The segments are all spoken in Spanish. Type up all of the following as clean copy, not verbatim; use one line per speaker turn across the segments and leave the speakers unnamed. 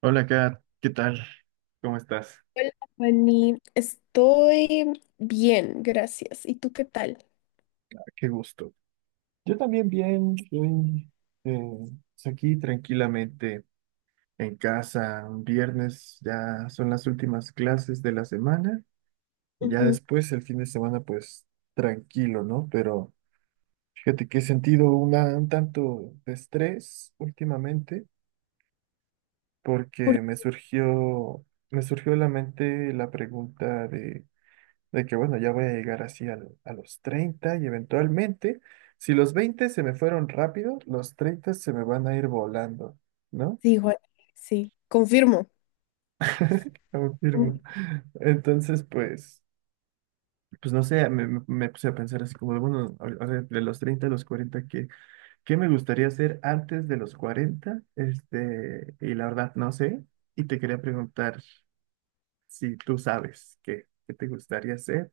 Hola, Kat, ¿qué tal? ¿Cómo estás?
Hola, Fanny. Estoy bien, gracias. ¿Y tú qué tal?
Qué gusto. Yo también bien, estoy eh, pues aquí tranquilamente en casa. Un viernes, ya son las últimas clases de la semana y ya
Ujú.
después el fin de semana, pues tranquilo, ¿no? Pero fíjate que he sentido un tanto de estrés últimamente
Por-
porque me surgió a la mente la pregunta de... bueno, ya voy a llegar así a los 30 y, eventualmente, si los 20 se me fueron rápido, los 30 se me van a ir volando, ¿no?
Sí, Juan, sí, confirmo.
Confirmo.
Mm.
Entonces, pues, pues no sé, me puse a pensar así como, de, bueno, a ver, de los 30 a los 40, ¿qué me gustaría hacer antes de los 40? Este, y la verdad, no sé. Y te quería preguntar si tú sabes qué te gustaría hacer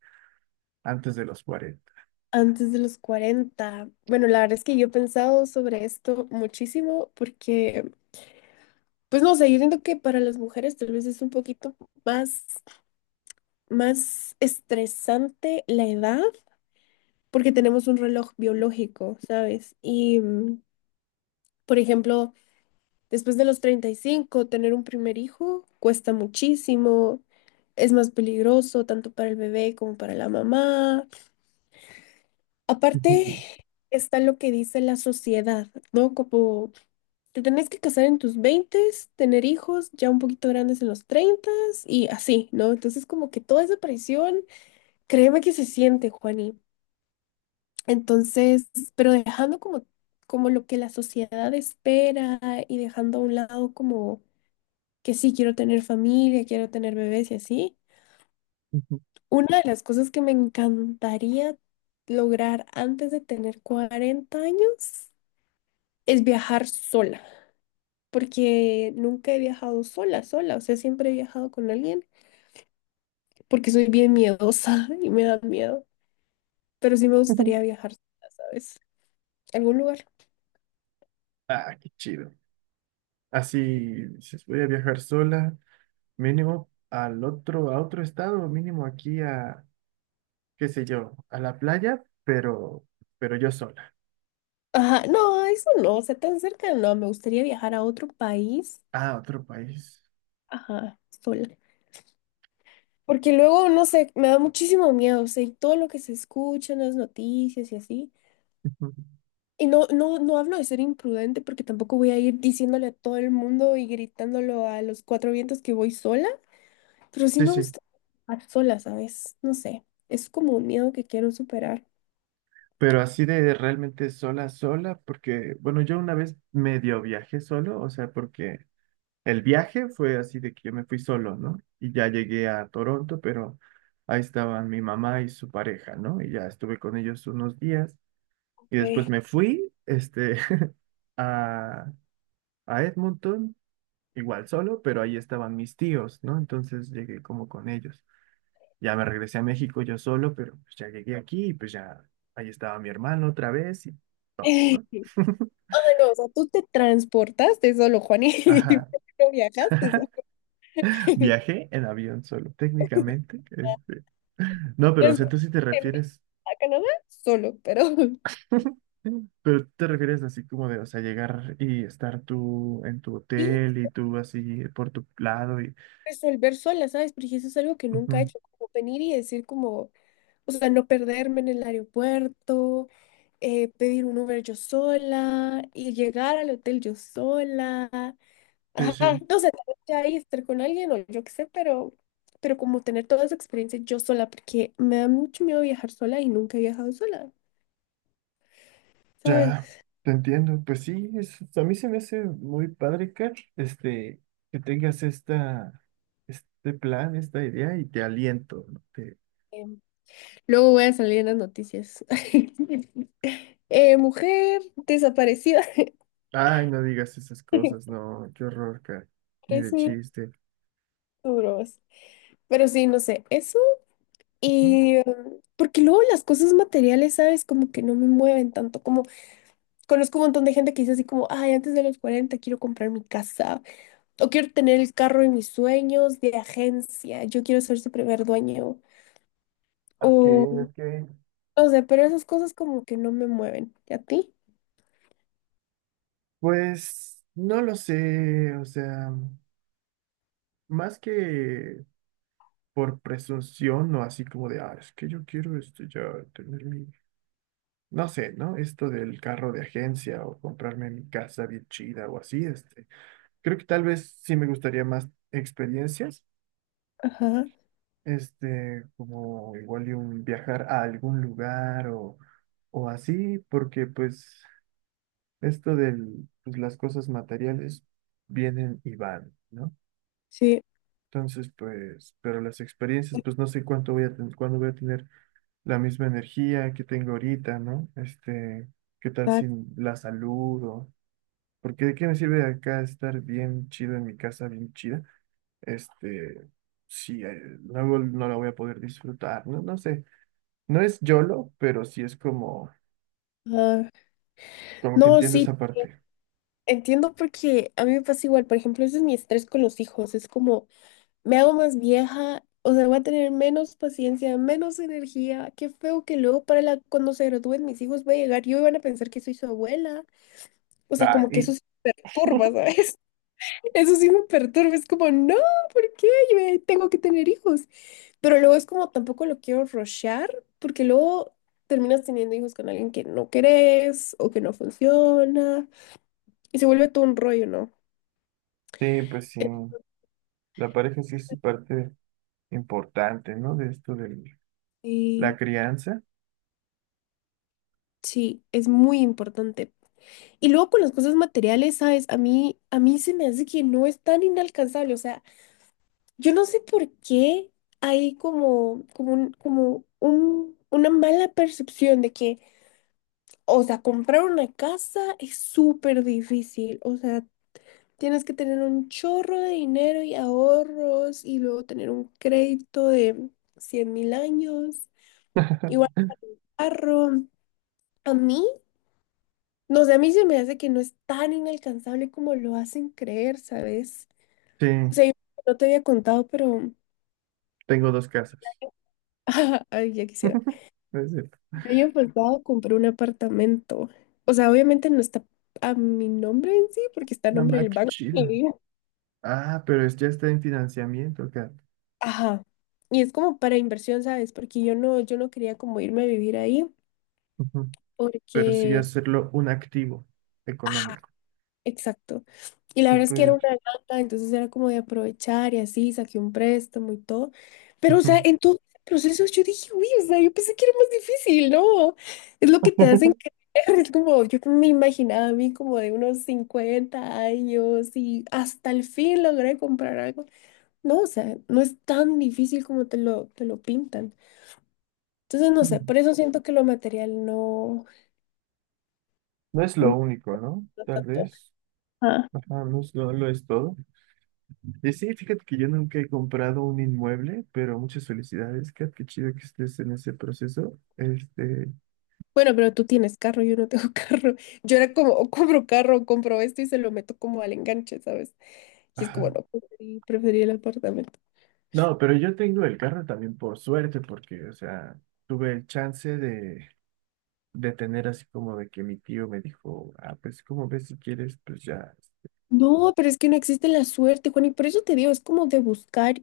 antes de los 40.
Antes de los 40. Bueno, la verdad es que yo he pensado sobre esto muchísimo porque, pues no sé, yo siento que para las mujeres tal vez es un poquito más, más estresante la edad porque tenemos un reloj biológico, ¿sabes? Y, por ejemplo. Después de los 35 tener un primer hijo cuesta muchísimo, es más peligroso tanto para el bebé como para la mamá.
Ujú,
Aparte está lo que dice la sociedad, ¿no? Como te tenés que casar en tus 20, tener hijos ya un poquito grandes en los 30 y así, ¿no? Entonces como que toda esa presión, créeme que se siente, Juani. Entonces, pero dejando como lo que la sociedad espera y dejando a un lado como que sí quiero tener familia, quiero tener bebés y así.
ujú.
Una de las cosas que me encantaría lograr antes de tener 40 años es viajar sola, porque nunca he viajado sola, sola, o sea, siempre he viajado con alguien, porque soy bien miedosa y me da miedo, pero sí me gustaría viajar sola, ¿sabes? ¿Algún lugar?
Ah, qué chido. Así, dices, voy a viajar sola, mínimo a otro estado, mínimo aquí a, qué sé yo, a la playa, pero yo sola.
Ajá, no, eso no, o sea, tan cerca no, me gustaría viajar a otro país,
Ah, otro país.
ajá, sola. Porque luego, no sé, me da muchísimo miedo, o sea, y todo lo que se escucha en las noticias y así.
Ujú.
Y no, no, no hablo de ser imprudente porque tampoco voy a ir diciéndole a todo el mundo y gritándolo a los cuatro vientos que voy sola, pero sí
Sí,
me
sí.
gusta estar sola, ¿sabes? No sé, es como un miedo que quiero superar.
Pero así de realmente sola, sola, porque, bueno, yo una vez medio viajé solo, o sea, porque el viaje fue así de que yo me fui solo, ¿no? Y ya llegué a Toronto, pero ahí estaban mi mamá y su pareja, ¿no? Y ya estuve con ellos unos días. Y después
Okay.
me fui, este, a, a Edmonton, igual solo, pero ahí estaban mis tíos, ¿no? Entonces llegué como con ellos. Ya me regresé a México yo solo, pero pues ya llegué aquí y pues ya ahí estaba mi hermano otra vez y todo,
Ay,
¿no?
no, o sea, tú te transportaste solo, Juan, y
Ajá.
no viajaste solo.
Viajé en avión solo, técnicamente. Este, no,
Te
pero o sea, tú
fuiste
sí te refieres,
a Canadá solo, pero
pero tú te refieres así como de, o sea, llegar y estar tú en tu
sí
hotel y tú así por tu lado y...
resolver sola, ¿sabes? Porque eso es algo que nunca he
Ujú.
hecho, como venir y decir como, o sea, no perderme en el aeropuerto, pedir un Uber yo sola y llegar al hotel yo sola.
Sí,
Ajá,
sí.
no sé, tal vez ya ahí estar con alguien o yo qué sé, pero como tener toda esa experiencia yo sola, porque me da mucho miedo viajar sola y nunca he viajado sola, ¿sabes?
Ya, te entiendo. Pues sí, es, a mí se me hace muy padre, Kat, este, que tengas esta, este plan, esta idea y te aliento, ¿no? Te...
Em, Luego voy a salir en las noticias. Mujer desaparecida.
Ay, no digas esas cosas, no, qué horror, Kat, ni de
Parece
chiste.
duro. Pero sí, no sé, eso.
Ujú.
Y porque luego las cosas materiales, ¿sabes? Como que no me mueven tanto. Como conozco un montón de gente que dice así como, ay, antes de los 40 quiero comprar mi casa o quiero tener el carro de mis sueños de agencia, yo quiero ser su primer dueño.
Ok,
O
ok.
no sé, pero esas cosas como que no me mueven. ¿Y a ti?
Pues no lo sé, o sea, más que por presunción o así como de, ah, es que yo quiero este, ya tener mi... no sé, ¿no? Esto del carro de agencia o comprarme mi casa bien chida o así, este, creo que tal vez sí me gustaría más experiencias,
Ajá,
este, como igual y un viajar a algún lugar o así, porque pues esto del, pues las cosas materiales vienen y van, ¿no?
sí,
Entonces, pues, pero las experiencias, pues no sé cuánto voy a ten- cuándo voy a tener la misma energía que tengo ahorita, ¿no? Este, ¿qué tal si
exacto.
la salud o... porque de qué me sirve acá estar bien chido en mi casa, bien chida, este, si luego no la voy a poder disfrutar, no, no sé. No es YOLO, pero sí es como,
Ajá.
como que
No,
entiendo
sí,
esa parte.
entiendo porque a mí me pasa igual. Por ejemplo, ese es mi estrés con los hijos. Es como, me hago más vieja, o sea, voy a tener menos paciencia, menos energía. Qué feo que luego cuando se gradúen mis hijos voy a llegar yo y van a pensar que soy su abuela. O sea,
Ah,
como que eso
y
sí me perturba, ¿sabes? Eso sí me perturba. Es como, no, ¿por qué? Yo ya tengo que tener hijos. Pero luego es como, tampoco lo quiero rushear, porque luego terminas teniendo hijos con alguien que no querés o que no funciona. Y se vuelve todo un rollo, ¿no?
sí, pues sí, la pareja sí es parte importante, ¿no? De esto de
Y
la
sí,
crianza.
sí, es muy importante. Y luego con las cosas materiales, ¿sabes? A mí se me hace que no es tan inalcanzable. O sea, yo no sé por qué hay como una mala percepción de que, o sea, comprar una casa es súper difícil. O sea, tienes que tener un chorro de dinero y ahorros y luego tener un crédito de 100.000 años. Igual carro. A mí, no sé, a mí se me hace que no es tan inalcanzable como lo hacen creer, ¿sabes?
Sí,
Sí, no te había contado, pero
tengo dos casas.
ay, ya quisiera.
Es de,
El año pasado compré un apartamento. O sea, obviamente no está a mi nombre en sí, porque está a
no,
nombre
ma,
del
qué
banco. Mi
chido.
vida.
Ah, pero es, ya está en financiamiento acá.
Ajá. Y es como para inversión, ¿sabes? Porque yo no quería como irme a vivir ahí,
Ujú. Pero sí
porque
hacerlo un activo
ajá,
económico.
exacto. Y la verdad es que era
Súper.
una ganga, entonces era como de aprovechar y así, saqué un préstamo y todo. Pero, o
Ujú.
sea, en todo el proceso yo dije, uy, o sea, yo pensé que era más difícil, ¿no? Es lo que te hacen creer, es como, yo me imaginaba a mí como de unos 50 años y hasta el fin logré comprar algo. No, o sea, no es tan difícil como te lo pintan. Entonces, no sé,
Mm.
por eso siento que lo material no,
No es lo
no
único, ¿no? Tal
tanto.
vez. Ajá, no es, no lo es todo. Y sí, fíjate que yo nunca he comprado un inmueble, pero muchas felicidades, Kat, qué chido que estés en ese proceso. Este,
Bueno, pero tú tienes carro, yo no tengo carro. Yo era como, o compro carro, o compro esto y se lo meto como al enganche, ¿sabes? Y es como,
ajá.
no, preferí el apartamento.
No, pero yo tengo el carro también por suerte, porque, o sea, tuve el chance de tener así como de que mi tío me dijo, ah, pues, como ves si quieres? Pues ya.
No, pero es que no existe la suerte, Juan, y por eso te digo, es como de buscar,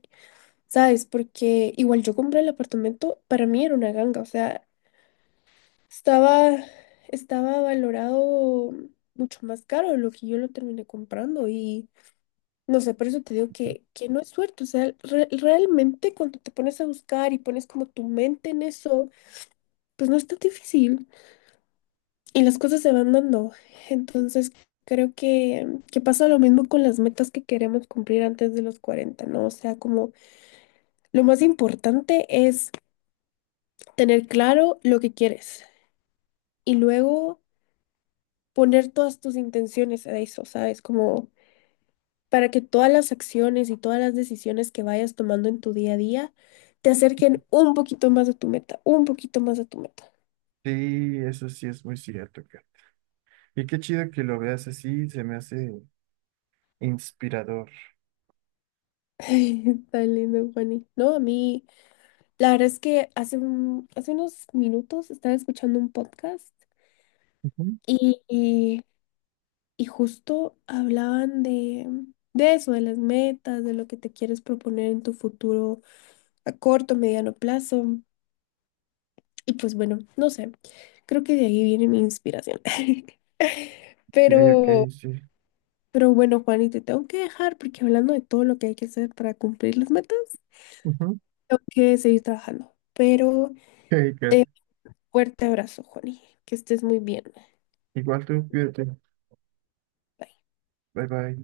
¿sabes? Porque igual yo compré el apartamento, para mí era una ganga, o sea, estaba, estaba valorado mucho más caro de lo que yo lo terminé comprando y no sé, por eso te digo que no es suerte. O sea, realmente cuando te pones a buscar y pones como tu mente en eso, pues no es tan difícil y las cosas se van dando. Entonces, creo que pasa lo mismo con las metas que queremos cumplir antes de los 40, ¿no? O sea, como lo más importante es tener claro lo que quieres y luego poner todas tus intenciones a eso, ¿sabes? Como para que todas las acciones y todas las decisiones que vayas tomando en tu día a día te acerquen un poquito más a tu meta, un poquito más a tu meta.
Sí, eso sí es muy cierto, Kat. Y qué chido que lo veas así, se me hace inspirador.
Ay, tan lindo, Juani. No, a mí, la verdad es que hace unos minutos estaba escuchando un podcast
Ujú.
y, y- y justo hablaban de eso, de las metas, de lo que te quieres proponer en tu futuro a corto, mediano plazo. Y pues bueno, no sé, creo que de ahí viene mi inspiración.
Ok,
Pero
ok, sí.
Pero bueno, Juani, te tengo que dejar porque hablando de todo lo que hay que hacer para cumplir las metas,
Ujú.
tengo que seguir trabajando. Pero
Ok, Kat.
te fuerte abrazo, Juani. Que estés muy bien.
Igual tú, cuídate. Bye bye.